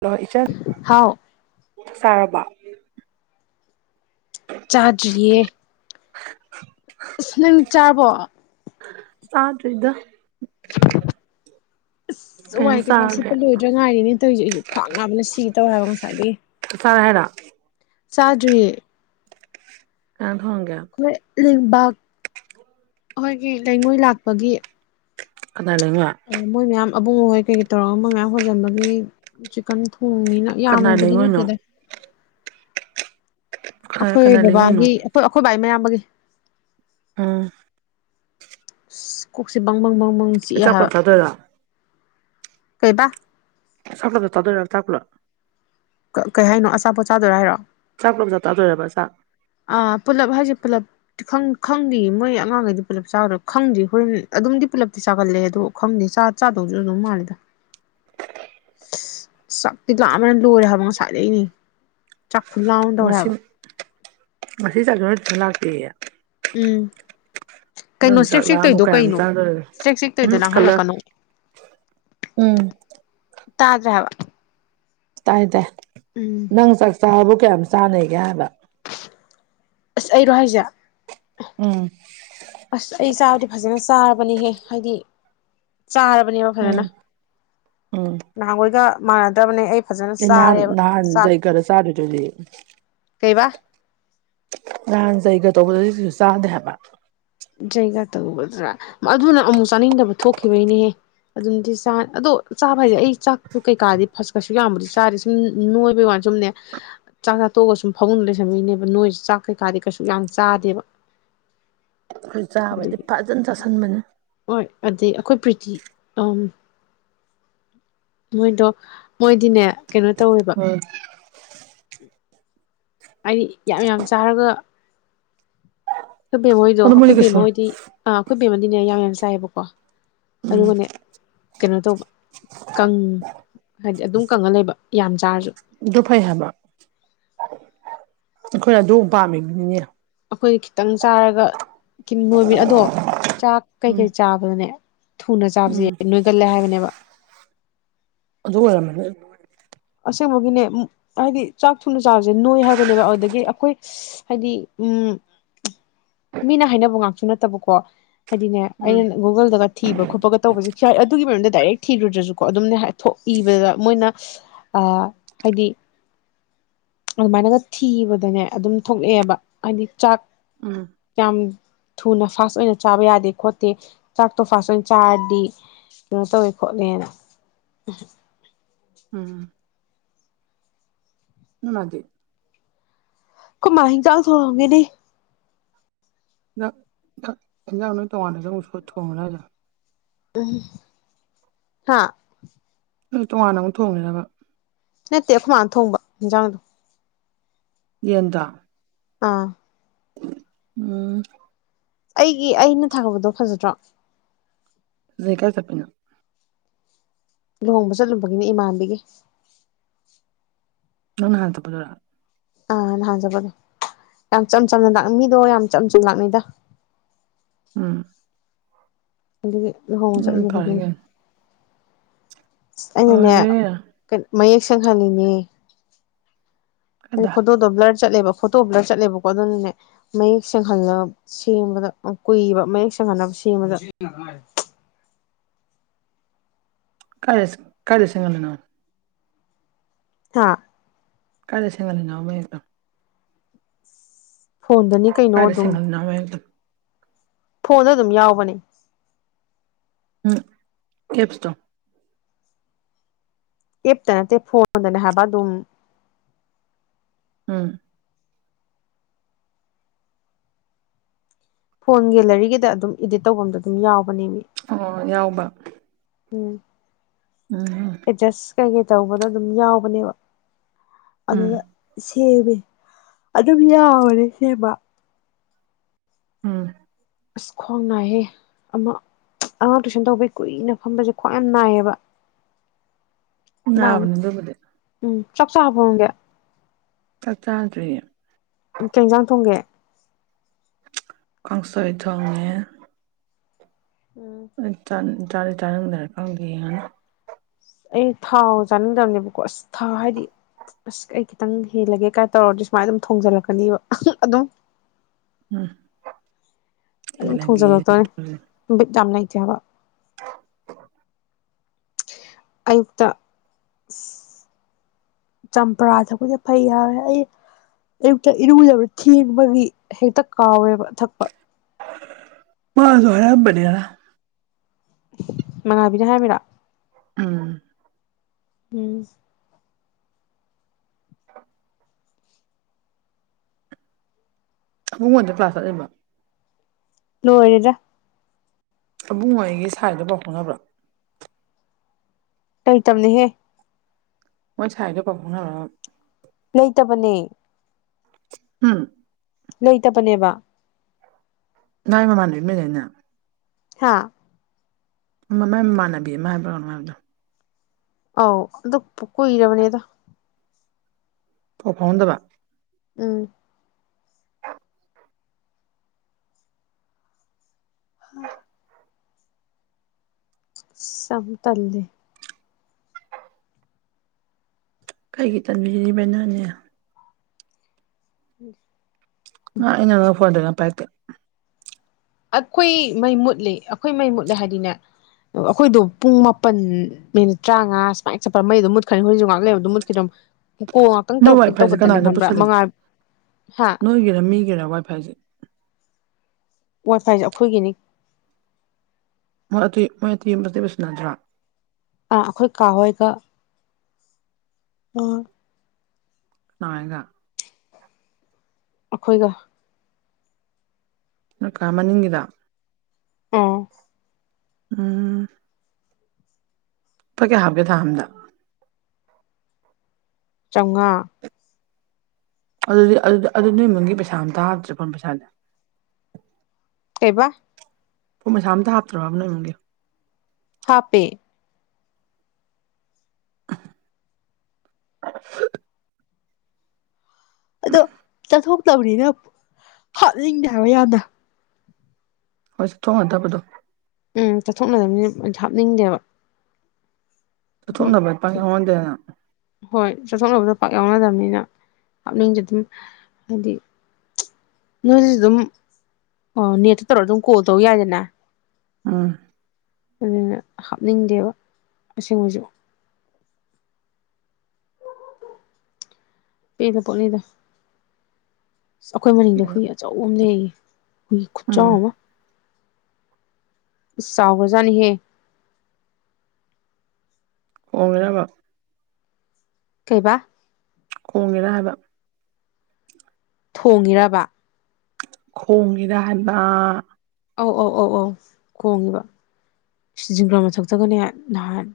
hello ꯏꯆꯟ ꯍꯥꯎ ꯆꯥꯛ ꯆꯥꯔꯕ ꯆꯥꯗ꯭ꯔꯤꯌꯦ ꯑꯁ ꯅꯪ ꯆꯥꯕꯣ ꯆꯥꯗꯔꯤꯗ ꯑꯁ ꯋꯥꯏ ꯀꯩꯀꯥ ꯁꯤꯠꯄ ꯂꯣꯏꯗ꯭ꯔꯥ ꯉꯥꯏꯔꯤꯅꯦ ꯇꯧꯔꯤꯁꯦ ꯑꯩꯁꯨ ꯈ꯭ꯋꯥꯡ ꯅꯥꯕꯅ ꯁꯤꯒꯦ ꯇꯧꯑꯦ ꯍꯥꯏꯕ ꯉꯁꯥꯏꯗꯒꯤ [unintelligible] ꯆꯥꯗ꯭ꯔꯤꯌꯦ [unintelligible] [unintelligible] [unintelligible] ꯑꯈꯣꯏꯒꯤ ꯂꯩꯉꯣꯏ ꯂꯥꯛꯄꯒꯤ ꯀꯅꯥꯏ ꯂꯩꯉꯣꯏ ꯃꯣꯏ ꯃꯌꯥꯝ ꯑꯕꯨꯡꯑꯣ ꯍꯣꯏ ꯀꯩꯀꯩ ꯇꯧꯔꯒ ꯃꯣꯏ ꯃꯌꯥꯝ ꯍꯣꯟꯖꯟꯕꯒꯤ ꯆꯤꯛꯀꯟ ꯊꯣꯡꯅꯤꯟ ꯀꯅꯥꯏ ꯌꯥꯝꯕꯨꯗꯤ ꯂꯩꯉꯣꯏꯅꯣ ꯅꯠꯇꯦꯗ ꯀꯅꯥꯏ ꯑꯈꯣꯏ ꯀꯅꯥꯏ ꯂꯩꯉꯣꯏꯅꯣ ꯕꯕꯥꯒꯤ ꯑꯈꯣꯏ ꯑꯈꯣꯏ ꯕꯥꯏ ꯃꯌꯥꯝꯕꯒꯤ ꯎꯝ ꯀꯣꯛꯁꯤ ꯕꯡ ꯕꯡ ꯕꯡ ꯆꯤꯛ ꯑꯦ ꯆꯥꯛ ꯍꯥꯏꯕꯥ ꯄꯨꯂꯞ ꯆꯥꯗꯣꯏꯔꯣ ꯀꯩꯕꯥ [unintelligible] ꯀꯩ ꯍꯥꯏꯅꯣ ꯑꯆꯥꯄꯣꯠ ꯆꯥꯗꯣꯏꯔꯥ ꯍꯥꯏꯔꯣ ꯆꯥꯛ ꯄꯨꯜꯂꯞ ꯆꯥꯛ ꯆꯥꯖꯣꯏꯔꯕ ꯆꯥꯛ ꯑꯥ ꯄꯨꯂꯞ ꯍꯥꯏꯁꯦ ꯄꯨꯂꯞ ꯈꯪꯗꯦ ꯃꯣꯏ ꯑꯉꯥꯡꯈꯩꯗꯤ ꯄꯨꯂꯞ ꯆꯒꯗꯔꯥ ꯈꯪꯗꯦ ꯍꯣꯔꯦꯟ ꯑꯗꯨꯝꯗꯤ ꯄꯨꯂꯞꯤ ꯆꯒꯟꯂꯦ ꯑꯗꯣ ꯈꯪꯗꯦ ꯆꯥ ꯆꯥꯗꯧꯁꯨ ꯑꯗꯨꯝ ꯃꯥꯜꯂꯦꯗ [inaudible] ꯆꯥꯛꯇꯤ ꯂꯥꯝꯕꯅꯥ ꯂꯣꯏꯔꯦ ꯍꯥꯏꯕ ꯉꯁꯥꯏ ꯂꯩꯩꯅꯤ ꯆꯥꯛꯈꯨꯂꯥꯝ ꯑꯃ ꯇꯧꯔꯦ ꯉꯁꯤ ꯍꯥꯏꯕꯥ [unintelligible] ꯎꯝ ꯅꯪ ꯀꯩꯅꯣ ꯆꯥꯛ ꯆ꯭ꯔꯦꯛ ꯆ꯭ꯔꯦꯛ ꯂꯥꯝꯃꯨ ꯇꯧꯏꯗꯣ ꯀꯌꯥꯝ ꯀꯩꯅꯣ ꯆꯥꯗꯣꯔꯤꯒꯦ ꯆ꯭ꯔꯦꯛ ꯆ꯭ꯔꯦꯛ ꯇꯩꯔꯤꯗꯣ ꯎꯝ ꯀꯂꯔ ꯂꯥꯡꯍꯜꯂꯛꯀꯅꯣ ꯎꯝ ꯇꯥꯗ꯭ꯔꯦ ꯍꯥꯏꯕ ꯇꯥꯏ ꯇꯥꯏ ꯎꯝ ꯅꯪ ꯆꯥꯛꯆꯥꯕꯨ ꯀꯌꯥꯝ ꯆꯥꯅꯦꯒꯦ ꯍꯥꯏꯕ ꯑꯁ ꯑꯩꯔꯣ ꯍꯥꯏꯁꯦ ꯎꯝ ꯑꯁ ꯑꯩ ꯆꯥꯕꯗꯤ ꯐꯖꯅ ꯆꯥꯔꯕꯅꯤꯍꯦ ꯍꯥꯏꯗꯤ ꯆꯥꯔꯕꯅꯦꯕ ꯐꯖꯅ ꯎꯝ ꯎꯝ ꯅꯍꯥꯟꯈꯣꯏꯒ ꯃꯥꯟꯅꯗꯕꯅꯦ ꯑꯩ ꯐꯖꯅ ꯑꯦ ꯅꯍꯥꯟ ꯆꯥꯔꯦꯕ ꯅꯍꯥꯟ ꯆꯥꯛ ꯖꯩꯒꯗ ꯆꯥꯗ꯭ꯔꯤꯗꯨꯗꯤ ꯀꯩꯕꯥ ꯅꯍꯥꯟ ꯖꯩꯒ꯭ꯌꯥ ꯇꯧꯕꯗꯗꯤ ꯀꯩꯁꯨ ꯆꯥꯗꯦ ꯍꯥꯏꯕ ꯩꯌꯩꯒ꯭ꯌꯥ ꯇꯧꯕꯗꯨꯔꯥ ꯑꯗꯨꯅ ꯑꯃꯨꯛ ꯆꯥꯅꯤꯡꯗꯕ ꯊꯣꯛꯈꯤꯕꯒꯤꯅꯦꯍꯦ ꯑꯗꯨꯝꯗꯤ ꯆꯥ ꯑꯗꯣ ꯆꯥꯕ ꯍꯥꯏꯁꯦ ꯑꯩ ꯆꯥꯛꯇꯣ ꯀꯩꯀꯥꯗꯤ ꯀꯩꯁꯨ ꯌꯥꯝꯕꯗꯤ ꯆꯥꯗꯦ ꯁꯨꯝ ꯅꯣꯏꯕꯩ ꯋꯥꯅꯤ ꯁꯨꯝꯅꯦ ꯆꯥꯛꯆꯥ ꯇꯣꯛꯑꯒ ꯁꯨꯝ ꯐꯄꯨꯡꯗ ꯂꯩꯁꯤꯟꯕꯩꯅꯦ ꯅꯣꯏꯁꯦ ꯆꯥꯛ ꯀꯩꯀꯥꯗꯤ ꯀꯩꯁꯨ ꯌꯥꯝ ꯆꯥꯗꯦꯕ ꯑꯩꯈꯣꯏ ꯆꯥꯕꯗꯤ ꯑꯗꯨꯒꯤ ꯐꯖꯅ ꯆꯥꯁꯤꯟꯕꯅꯦ ꯍꯣꯏ ꯑꯗꯩ ꯑꯩꯈꯣꯏ ꯄ꯭ꯔꯤꯇꯤ ꯎꯝ ꯃꯣꯏꯗꯣ ꯃꯣꯏꯗꯤꯅꯦ ꯀꯩꯅꯣ ꯇꯧꯋꯦꯕ ꯎꯝ ꯍꯥꯏꯗꯤ ꯌꯥꯝ ꯌꯥꯝ ꯆꯥꯔꯒ ꯑꯩꯈꯣꯏ ꯕꯦꯝꯃꯍꯣꯏꯗꯣ ꯑꯗꯨ ꯃꯣꯏꯗꯤ ꯑꯩꯈꯣꯏ ꯀꯩꯁꯨ ꯕꯦꯝꯃ ꯍꯣꯏꯗꯤ ꯑꯥ ꯑꯩꯈꯣꯏ ꯕꯦꯝꯃ ꯗꯤꯅꯦ ꯌꯥꯝ ꯌꯥꯝꯅ ꯆꯥꯏꯌꯦꯕꯀꯣ ꯎꯝ ꯑꯗꯨꯒꯅꯦ ꯀꯩꯅꯣ ꯇꯧꯕ ꯀꯪ ꯍꯥꯏꯗꯤ ꯑꯗꯨꯝ ꯀꯪꯉ ꯂꯩꯕ ꯌꯥꯝ ꯆꯥꯔꯁꯨ ꯑꯗꯨ ꯐꯩ ꯍꯥꯏꯕ ꯑꯩꯈꯣꯏꯅ ꯑꯗꯨ ꯄꯥꯝꯃꯤꯕꯅꯤꯅꯦ ꯑꯩꯈꯣꯏ ꯈꯤꯇꯪ ꯆꯥꯔꯒ ꯀꯤꯟ ꯅꯣꯏꯕꯤ ꯑꯗꯣ ꯆꯥꯛ ꯎꯝ ꯀꯩꯀꯩ ꯆꯥꯕꯅꯦ ꯊꯨꯅ ꯆꯥꯕꯁꯦ ꯎꯝ ꯅꯣꯏꯒꯜꯂꯦ ꯍꯥꯏꯕꯅꯦꯕ ꯑꯗꯨ ꯑꯣꯏꯔꯝꯃꯅꯤ ꯑꯁꯦꯡꯕꯒꯤꯅꯦ ꯍꯥꯏꯗꯤ ꯆꯥꯛ ꯊꯨꯅ ꯆꯥꯕꯁꯦ ꯅꯣꯏ ꯍꯥꯏꯕꯅꯦꯕ ꯑꯗꯨꯗꯒꯤ ꯑꯩꯈꯣꯏ ꯍꯥꯏꯗꯤ ꯎꯝ ꯎꯝ [inaudible] ꯃꯤꯅ ꯍꯥꯏꯅꯕ ꯉꯥꯛꯁꯨ ꯅꯠꯇꯕꯀꯣ ꯍꯥꯏꯗꯤꯅꯦ ꯎꯝ ꯑꯩꯅ ꯒꯨꯒꯜꯗꯒ ꯊꯤꯕ ꯈꯣꯠꯄꯒ ꯇꯧꯕꯁꯦ ꯁꯥꯔ ꯑꯗꯨꯒꯤ ꯃꯔꯝꯗ ꯗꯥꯏꯔꯦꯛ ꯊꯤꯔꯨꯗ꯭ꯔꯁꯨꯀꯣ ꯑꯗꯨꯝꯅꯦꯍꯥꯏ ꯊꯣꯛꯏꯕꯗ ꯃꯣꯏꯅ ꯑꯥ ꯍꯥꯏꯗꯤ ꯑꯗꯨꯃꯥꯏꯅꯒ ꯊꯤꯕꯗꯅꯦ ꯑꯗꯨꯝ ꯊꯣꯛꯂꯛꯑꯦꯕ ꯍꯥꯏꯗꯤ ꯆꯥꯛ ꯎꯝ ꯌꯥꯝ ꯊꯨꯅ ꯐꯥꯁ ꯑꯣꯏꯅ ꯆꯥꯕ ꯌꯥꯗꯦ ꯈꯣꯠꯇꯦ ꯆꯥꯛꯇꯣ ꯐꯥꯁ ꯑꯣꯏꯅ ꯆꯥꯔꯗꯤ ꯀꯩꯅꯣ ꯇꯧꯋꯦ ꯈꯣꯠꯂꯦꯅ ꯎꯝ ꯅꯣꯏ ꯃꯥꯗꯤ ꯑꯩꯈꯣꯏ ꯃꯥ ꯍꯤꯡꯖꯥꯡ ꯊꯣꯡꯉꯝꯒꯤꯅꯤ ꯅ ꯈ ꯍꯦꯟꯖꯥꯡ ꯅꯣꯏ ꯇꯣꯡꯉꯥꯟꯅ ꯁꯨ ꯑꯃꯨꯛꯁꯨ ꯊꯣꯡꯉꯔꯣꯏ ꯍꯥꯏꯗꯥꯏꯅꯦ ꯎꯝ ꯍꯥ ꯎꯝ ꯇꯣꯉꯥꯟꯅ ꯑꯃꯨꯛ ꯊꯣꯡꯉꯤꯔꯕ ꯅꯠꯇꯦ ꯑꯩꯈꯣꯏꯃꯥꯅ ꯊꯣꯡꯕ ꯍꯦꯟꯖꯥꯡꯗꯣ ꯌꯦꯟꯗꯣ ꯑꯥ ꯎꯝ ꯑꯩꯒꯤ ꯑꯩꯅ ꯊꯥꯒꯠꯄꯗꯣ ꯐꯖꯗ꯭ꯔꯣ ꯂꯩ ꯀꯥꯏ ꯆꯠꯄꯤꯅꯣ ꯂꯨꯍꯣꯡꯕ ꯆꯠꯂꯨꯕꯒꯤꯅꯦ ꯏꯃꯥꯟꯅꯕꯤꯒꯤ ꯅꯪ ꯅꯍꯥꯟ ꯆꯠꯄꯗꯨꯔꯣ ꯑꯥ ꯅꯍꯥꯟ ꯆꯠꯄꯗꯣ ꯌꯥꯝ ꯆꯝ ꯆꯝꯅ ꯂꯥꯛꯅꯤꯡꯉꯤꯗꯣ ꯌꯥꯝ ꯆꯝ ꯆꯝꯅ ꯂꯥꯛꯅꯩꯗ ꯎꯝ ꯑꯗꯨꯒꯤ ꯂꯨꯍꯣꯡ ꯎꯝ ꯐꯔꯦ ꯆꯠꯂꯨꯕꯒꯤꯅꯤ ꯀꯩꯅꯣ ꯑꯩꯅꯅꯦ ꯐꯔꯦ ꯀꯅꯣ ꯃꯌꯦꯛ ꯁꯦꯡꯍꯜꯂꯤꯅꯦ ꯍꯥꯏꯗꯤ ꯀꯥꯏꯗ ꯐꯣꯇꯣꯗꯣ ꯕ꯭ꯂꯔ ꯆꯠꯂꯦꯕ ꯐꯣꯇꯣ ꯕꯂꯔ ꯆꯠꯂꯦꯕꯀꯣ ꯑꯗꯨꯅꯅꯦ ꯃꯌꯦꯛ ꯁꯦꯡꯍꯜꯂ ꯁꯦꯝꯕꯗ ꯀꯨꯏꯕ ꯃꯌꯦꯛ ꯁꯦꯡꯍꯟꯅꯕ ꯁꯦꯝꯕꯗ [inaudible] ꯀꯥꯏꯗ ꯀꯥꯏꯗ ꯁꯦꯡꯍꯜꯂꯤꯅꯣ ꯍꯥꯥ ꯀꯥꯏꯗ ꯁꯦꯡꯍꯜꯂꯤꯅꯣꯕ ꯋꯦꯟꯗꯣ ꯐꯣꯟꯗꯅꯤ ꯀꯩꯅꯣ ꯀꯥꯏꯗ ꯑꯗꯨꯝ ꯁꯦꯝꯒꯠꯂꯤꯅꯣꯕ ꯃꯌꯦꯛꯇꯣ ꯐꯣꯟꯗ ꯑꯗꯨꯝ ꯌꯥꯎꯕꯅꯦ ꯎꯝ ꯑꯦꯞꯁ ꯇꯣ ꯑꯦꯞꯇ ꯅꯠꯇꯦ ꯐꯣꯟꯗꯅꯦ ꯍꯥꯏꯕ ꯑꯗꯨꯝ ꯎꯝ ꯐꯣꯟ ꯒꯦꯂꯔꯤꯒꯤꯗ ꯑꯗꯨꯝ ꯏꯗꯤꯠ ꯇꯧꯕꯝꯗ ꯑꯗꯨꯝ ꯌꯥꯎ ꯑꯣ ꯌꯥꯎꯕ ꯎꯝ ꯎꯝꯍꯨꯝ ꯀꯩ ꯀꯩ ꯇꯧꯕꯗꯣ ꯑꯗꯨꯝ ꯌꯥꯎꯕꯅꯦꯕ ꯑꯗꯨꯗ ꯎꯝ ꯁꯤ ꯁꯦꯃꯦ ꯑꯗꯨꯝ ꯌꯥꯕꯅꯦ ꯁꯦꯝꯕ ꯎꯝ ꯑꯁ ꯈ꯭ꯋꯥꯡ ꯅꯥꯏꯍꯦ ꯑꯃ ꯑꯉꯥꯡ ꯇꯨꯏꯁꯟ ꯇꯧꯕꯩ ꯀꯨꯏꯅ ꯐꯝꯕꯖꯦ ꯈ꯭ꯋꯥꯡ ꯌꯥꯝ ꯅꯥꯏꯌꯦꯕ ꯅꯥꯕ ꯅꯥꯕꯅꯤ ꯗꯨꯕꯨꯗꯤ ꯎꯝ ꯆꯥꯛ ꯆꯥꯔꯕꯣ ꯅꯪꯗꯤ ꯆꯥꯛ ꯆꯥꯗ꯭ꯔꯤꯌꯦ ꯀꯩ ꯏꯟꯖꯥꯡ ꯊꯣꯡꯒꯦ ꯀꯥꯡꯁꯣꯏ ꯊꯣꯡꯉꯦ ꯑꯩ ꯇꯥꯗꯤ ꯇꯥꯔꯝꯅꯤ ꯈꯪꯗꯦ ꯌꯦꯡꯉꯅꯤ ꯑꯩ ꯊꯥꯎ ꯆꯥꯅꯤꯡꯗꯕꯅꯦꯕꯀꯣ ꯑꯁ ꯊꯥ ꯍꯥꯏꯗꯤ ꯑꯁ ꯑꯩ ꯈꯤꯇꯪ ꯍꯦꯜꯂꯒꯦ ꯀꯥ ꯇꯧꯔꯗꯤ ꯁꯨꯃꯥꯏꯅ ꯑꯗꯨꯝ ꯊꯣꯡꯖꯤꯜꯂꯛꯀꯅꯦꯕ [unintelligible] ꯑꯗꯨꯝ ꯎꯝ ꯑꯗꯨꯝ ꯊꯤꯜꯂꯒꯦ ꯊꯣꯡꯖꯜꯂꯛꯇꯣꯏꯅꯤ ꯕꯤꯠ ꯌꯥꯝ ꯂꯩꯇꯦ ꯍꯥꯏꯕ ꯑꯌꯨꯛꯇ ꯑꯁ ꯆꯝꯄ꯭ꯔꯥ ꯊꯛꯄꯖꯦ ꯐꯩ ꯍꯥꯏꯕꯅꯦ ꯑꯩ ꯑꯌꯨꯛꯇ ꯏꯔꯨꯖꯕ ꯊꯦꯡꯕꯒꯤ ꯍꯦꯛꯇ ꯀꯥꯎꯋꯦꯕ ꯊꯛꯄ ꯑꯍꯟꯕꯅꯦ ꯉꯔꯥꯡ ꯃꯉꯥꯕꯤꯅ ꯍꯥꯏꯔꯝꯃꯤꯔꯥ ꯎꯝ ꯎꯝ ꯑꯕꯨꯡꯉꯣꯗꯣ ꯀ꯭ꯂꯥꯁ ꯆꯠꯂꯤꯕ ꯂꯣꯏꯔꯦꯗꯥ ꯑꯕꯨꯡꯉꯣ ꯑꯩꯒꯤ ꯁꯥꯏꯗꯣ ꯄꯥꯎ ꯐꯥꯎꯅꯕ꯭ꯔꯥ ꯂꯩ ꯇꯝꯅꯤꯍꯦ ꯃꯣꯏ ꯁꯥꯏꯗꯣ ꯄꯥꯎ ꯐꯥꯎꯅꯕ꯭ꯔꯕ ꯃꯥꯟꯅꯦ ꯍꯨꯝ ꯂꯩꯇꯕꯅꯦꯕꯥ ꯃꯥꯏ ꯅꯃꯥꯟꯅꯕꯤ ꯑꯃ ꯂꯩꯗꯥꯏꯅꯦ ꯍꯥꯥ ꯃꯥꯢ ꯃꯥꯟꯅꯕꯤ ꯑꯃ ꯍꯥꯏꯕ꯭ꯔꯥ ꯀꯩꯅꯨꯝ ꯍꯥꯏꯕꯅꯦ ꯑꯥꯎ ꯑꯗꯨ ꯀꯨꯏꯔꯕꯅꯤꯗ ꯄꯥꯎ ꯐꯥꯎꯅꯗꯕ ꯎꯝ ꯍꯥ [unintelligible] ꯌꯥꯝ ꯇꯜꯂꯦ ꯀꯩꯒꯤ ꯇꯟꯕꯤꯔꯤꯕ ꯅꯪꯅꯦ ꯎꯝ [unintelligible] ꯇꯧꯌꯦ ꯅꯪ ꯄꯥꯏꯔꯛꯇꯦ ꯑꯥꯈꯨꯏ ꯃꯩ ꯃꯨꯠꯂꯤ ꯑꯩꯈꯣꯏ ꯃꯩ ꯃꯨꯠꯂꯦ ꯍꯥꯏꯗꯤꯅꯦ ꯑꯩꯈꯣꯏꯗꯣ ꯄꯨꯡ ꯃꯥꯄꯟ ꯃꯤꯅꯤꯠ ꯇ꯭ꯔꯥꯉꯥ ꯁꯨꯃꯥꯏꯅ ꯆꯠꯄ ꯃꯩꯑꯗꯨꯝ ꯃꯨꯠꯈ꯭ꯔꯅꯤ ꯅꯣꯏꯖꯨ ꯉꯥꯛ ꯂꯩꯕ ꯑꯗꯨꯝ ꯃꯨꯠꯈꯤꯗꯔꯣꯝ ꯀꯣꯜ ꯉꯥꯛꯇꯪ ꯇꯧꯔꯛꯀꯦ ꯇꯧꯕꯗꯅꯦ ꯈꯪꯕ꯭ꯔꯥ ꯃꯉꯥꯜ ꯅꯣꯏꯒꯤꯔꯥ ꯃꯤꯒꯤꯔꯥ ꯋꯥꯏꯐꯥꯏꯁꯦ ꯋꯥꯏ ꯐꯥꯏꯁꯦ ꯑꯈꯣꯏꯒꯤꯅꯤ [unintelligible] ꯑꯥ ꯑꯩꯈꯣꯏ ꯀꯥ ꯍꯣꯏꯒ ꯑꯣ [unintelligible] ꯑꯈꯣꯏꯒ ꯅꯣꯏ ꯀꯥ ꯃꯅꯤꯡꯒꯤꯗꯣ ꯑꯣ ꯎꯝ ꯂꯨꯄꯥ ꯀꯌꯥ ꯍꯥꯞꯀꯦ ꯊꯥ ꯑꯝꯗ ꯆꯧꯉꯥ ꯑꯗꯨꯗꯤ ꯑꯗꯨꯗꯤ ꯑꯗꯨ ꯅꯣꯏ ꯃꯨꯡꯒꯤ ꯄꯩꯁꯥ ꯑꯝꯇ ꯍꯥꯞꯇ꯭ꯔꯦ ꯐꯣꯟ ꯄꯩꯁꯥꯗꯤ ꯀꯩꯕꯥ ꯄꯣꯟ ꯃꯩꯁꯥ ꯑꯝꯇ ꯍꯥꯞꯇ꯭ꯔꯣꯕ ꯅꯣꯏ ꯏꯃꯨꯡꯒꯤ ꯍꯥꯞꯄꯦ [inaudible] ꯑꯗꯣ ꯆꯠꯊꯣꯛꯇꯕꯅꯤꯅ ꯍꯥꯞꯅꯤꯡꯗꯦ ꯍꯥꯏꯕ ꯌꯥꯝꯅ ꯍꯣꯏ ꯆꯠꯊꯣꯛꯅꯗꯕꯗꯣ ꯎꯝ ꯆꯠꯊꯣꯛꯅꯗꯕꯅꯤꯅ ꯍꯥꯞꯅꯤꯡꯗꯦꯕ ꯑꯗꯨꯝ ꯆꯠꯊꯣꯛꯅꯕ ꯂꯨꯄꯥ ꯑꯩꯉꯣꯟꯗꯅ ꯍꯣꯏ ꯆꯠꯊꯣꯛꯅꯕꯗꯣ ꯄꯥꯛ ꯌꯥꯎꯅꯗꯕꯅꯤꯅ ꯍꯥꯞꯅꯤꯡꯗꯦ ꯗꯨꯝ ꯍꯥꯏꯗꯤ ꯅꯣꯏꯗꯖꯨꯗꯨꯝ ꯑꯣ ꯅꯦꯠꯇ ꯇꯧꯔꯒ ꯑꯗꯨꯝ ꯀꯣꯜ ꯇꯧꯔꯛ ꯌꯥꯏꯗꯅ ꯎꯝ ꯑꯗꯨꯅ ꯍꯥꯞꯅꯤꯡꯗꯦꯕ ꯑꯁꯦꯡꯕꯩꯁꯨ ꯄꯦꯜꯂꯄꯣꯠꯅꯤꯗ ꯑꯁ ꯑꯩꯈꯣꯏ ꯃꯅꯤꯡꯗ ꯍꯨꯏ ꯑꯆꯧꯕ ꯑꯃ ꯂꯩꯔꯤꯌꯦ ꯍꯨꯏ ꯈꯨꯠꯆꯥꯎ ꯎꯝ ꯑꯃ ꯏꯁ ꯆꯥꯎꯒꯔꯖꯥꯅꯤꯍꯦ ꯈꯣꯡꯉꯤꯔꯕ ꯀꯩꯕꯥ ꯈꯣꯡꯉꯤꯔꯥ ꯍꯥꯏꯕ ꯊꯣꯡꯉꯤꯔꯥꯕ ꯈꯣꯡꯉꯤꯔꯥ ꯍꯥꯏꯕꯥ ꯑꯧ ꯑꯧ ꯑꯧ ꯑꯧ ꯈꯣꯡꯉꯤꯕ ꯑꯁ ꯖꯤꯡꯒ꯭ꯔꯥ ꯃꯊꯛꯇꯒꯅꯦ ꯅꯍꯥꯟ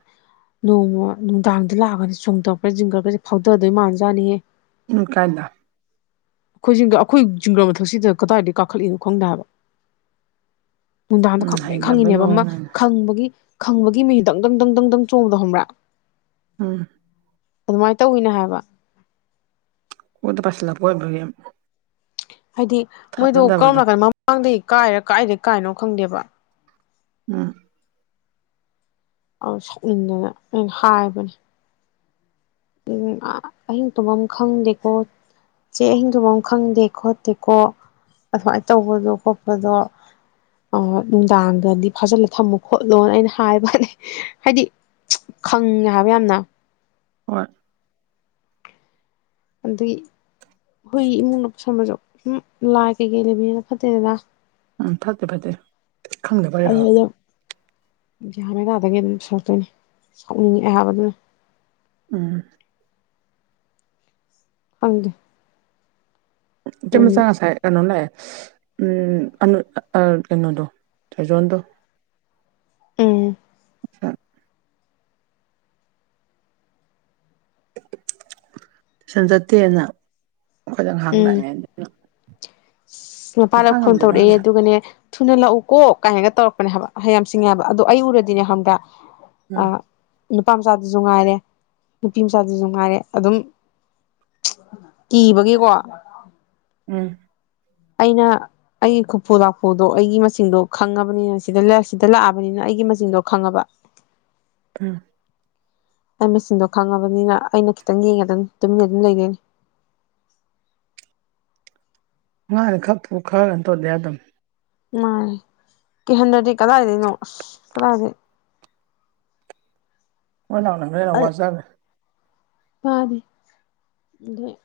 ꯅꯣꯡꯃ ꯅꯨꯡꯗꯥꯡꯗ ꯂꯥꯛꯑꯒꯅꯦ ꯆꯣꯡꯊꯔꯛꯄ ꯆꯤꯡꯒ꯭ꯔꯒꯁꯦ ꯐꯥꯎꯗꯗꯣꯏ ꯃꯥꯟꯖꯥꯠꯅꯤꯍꯦ ꯎꯝ ꯀꯥꯏꯗ ꯑꯩꯈꯣꯏ ꯖꯤꯡꯒ ꯑꯩꯈꯣꯏ ꯖꯤꯡꯒ ꯃꯊꯛꯁꯤꯗ ꯀꯗꯥꯏꯗꯒꯤ ꯀꯥꯈꯠꯂꯤꯅꯣ ꯈꯪꯗꯦ ꯍꯥꯏꯕ ꯅꯨꯡꯟꯗꯥꯟꯗꯣ ꯎꯝ ꯈꯪꯡꯄ꯭ꯔꯛ ꯍꯩꯒ꯭ꯔꯕꯩ ꯈꯪꯉꯤꯅꯦꯕ ꯑꯃ ꯃꯑꯣꯡ ꯅꯪꯅ ꯈꯪꯕꯒꯤ ꯈꯪꯕꯒꯤ ꯃꯍꯤꯟ ꯗꯪ ꯗꯪ ꯗꯪ ꯗꯪ ꯗꯪ ꯆꯣꯡꯕꯗꯣ ꯈꯪꯕ꯭ꯔ ꯎꯝ ꯑꯗꯨꯃꯥꯏ ꯇꯧꯋꯤꯅꯦ ꯍꯥꯏꯕ ꯃꯣꯏꯗ ꯄꯥꯏꯁꯤꯜꯂꯛꯄ ꯑꯣꯏꯕꯒꯤ ꯍꯥꯏꯗꯤ ꯃꯣꯏꯗꯣ ꯀꯔꯣꯝ ꯊꯥꯖꯗꯕꯗꯣ ꯅꯥꯀꯟ ꯃꯃꯥꯡꯗꯩ ꯀꯥꯏꯔ ꯀꯥꯏꯗꯩ ꯀꯥꯏꯅꯣ ꯈꯪꯗꯦꯕ ꯎꯝ ꯑꯥ ꯁꯥꯎꯅꯤꯡꯗꯅ ꯑꯩꯅ ꯍꯥꯏꯕꯅꯦ ꯎꯝ ꯑꯥ ꯑꯍꯤꯡ ꯇꯨꯝꯐꯝ ꯈꯪꯗꯦꯀꯣ ꯆꯦ ꯑꯍꯤꯡ ꯇꯨꯝꯐꯝ ꯈꯪꯗꯦ ꯈꯣꯠꯇꯦꯀꯣ ꯑꯁꯨꯃꯥꯏꯅ ꯇꯧꯕꯗꯣ ꯈꯣꯠꯄꯗꯣ ꯑꯥ ꯅꯨꯡꯗꯥꯡꯗꯗꯤ ꯐꯥꯖꯜꯂ ꯊꯝꯃꯨ ꯈꯣꯠꯂꯣꯅ ꯑꯩꯅ ꯍꯥꯏꯕꯅꯦ ꯍꯥꯏꯗꯤ ꯈꯪꯉꯦ ꯍꯥꯏꯕ ꯌꯥꯝꯅ ꯍꯣꯏ ꯑꯗꯨꯏ ꯍꯨꯏ ꯏꯃꯨꯡꯗ ꯄꯨꯁꯟꯃꯁꯨ ꯎꯝ ꯂꯥꯏ ꯀꯩꯀꯩ ꯂꯩꯕꯅꯤꯅ ꯐꯠꯇꯦꯗꯅ ꯎꯝ ꯐꯇꯦ ꯐꯇꯦ ꯈꯪꯗꯕꯩꯔ ꯒ꯭ꯌꯟ ꯃꯦꯟ ꯇꯗꯒꯧ ꯑꯗꯨꯝ ꯁꯔꯛꯇꯣꯏꯅꯦ ꯁꯥꯎꯅꯤꯡꯉꯛꯑꯦ ꯍꯥꯏꯕ ꯑꯗꯨꯅ ꯎꯝ ꯍꯪꯗꯦ ꯏꯆꯝꯆ ꯉꯁꯥꯏ ꯀꯩꯅꯣ ꯂꯛꯑꯦ ꯎꯝ ꯑꯥ ꯑꯅꯣꯗꯣ ꯆꯖꯣꯗꯣ ꯎꯝ ꯇꯨꯏꯁꯟ ꯆꯠꯇꯦꯅ ꯑꯩꯈꯣꯏ ꯉꯍꯥꯡ ꯂꯥꯛꯑꯦꯅ ꯃꯄꯥꯅ ꯐꯣꯟ ꯇꯧꯔꯛꯑꯦ ꯑꯗꯨꯒꯅꯦ ꯊꯨꯅ ꯂꯥꯛꯎ ꯀꯣ ꯀꯥꯏꯅꯒ ꯇꯧꯔꯛꯄꯅꯦ ꯍꯥꯏꯕ ꯍꯩꯌꯝ ꯁꯤꯡꯉꯦ ꯍꯥꯏꯕ ꯑꯗꯣ ꯑꯩ ꯎꯔꯗꯤꯅꯦ ꯈꯪꯕ꯭ꯔ ꯎꯝ ꯅꯨꯄꯥ ꯃꯆꯥꯗꯨꯁꯨ ꯉꯥꯏꯔꯦ ꯅꯨꯄꯤ ꯃꯆꯥꯗꯨꯁꯨ ꯉꯥꯏꯔꯦ ꯑꯗꯨꯝ ꯀꯤꯕꯒꯤꯀꯣ ꯎꯝ ꯑꯩꯅ ꯑꯩꯒꯤ ꯈꯨꯐꯨ ꯂꯥꯛꯐꯨꯗꯣ ꯑꯩꯒꯤ ꯃꯁꯤꯡꯆꯗꯣ ꯈꯪꯉꯕꯅꯤꯅ ꯁꯤꯗ ꯁꯤꯗ ꯂꯥꯛꯑꯕꯅꯤꯅ ꯑꯩꯒꯤ ꯃꯁꯤꯡꯆꯗꯣ ꯈꯪꯉꯕ [unintelligible] ꯑꯩ ꯃꯆꯤꯟꯗꯣ ꯈꯪꯉꯕꯅꯤꯅ ꯑꯩꯅ ꯈꯤꯇꯪ ꯌꯦꯡꯉ ꯑꯗꯨ ꯇꯨꯃꯤꯟꯅ ꯑꯗꯨꯝ ꯂꯩꯔꯣꯏꯅꯦ [inaudible] ꯉꯥꯅꯤ ꯈꯔ ꯈ꯭ꯔꯒ ꯇꯧꯗ ꯌꯥꯗꯝꯅꯤ ꯃꯥꯅꯦ ꯀꯏꯍꯟꯗ꯭ꯔꯗꯤ ꯀꯗꯥꯏꯗꯩꯩꯅꯣ ꯑꯁ ꯀꯗꯥꯏꯒꯤ ꯃꯣꯏ ꯂꯥꯎꯅꯕꯅ ꯍꯦꯟꯅ ꯋꯥꯖꯒꯦ ꯄꯥꯗꯦ ꯑꯗꯩꯩ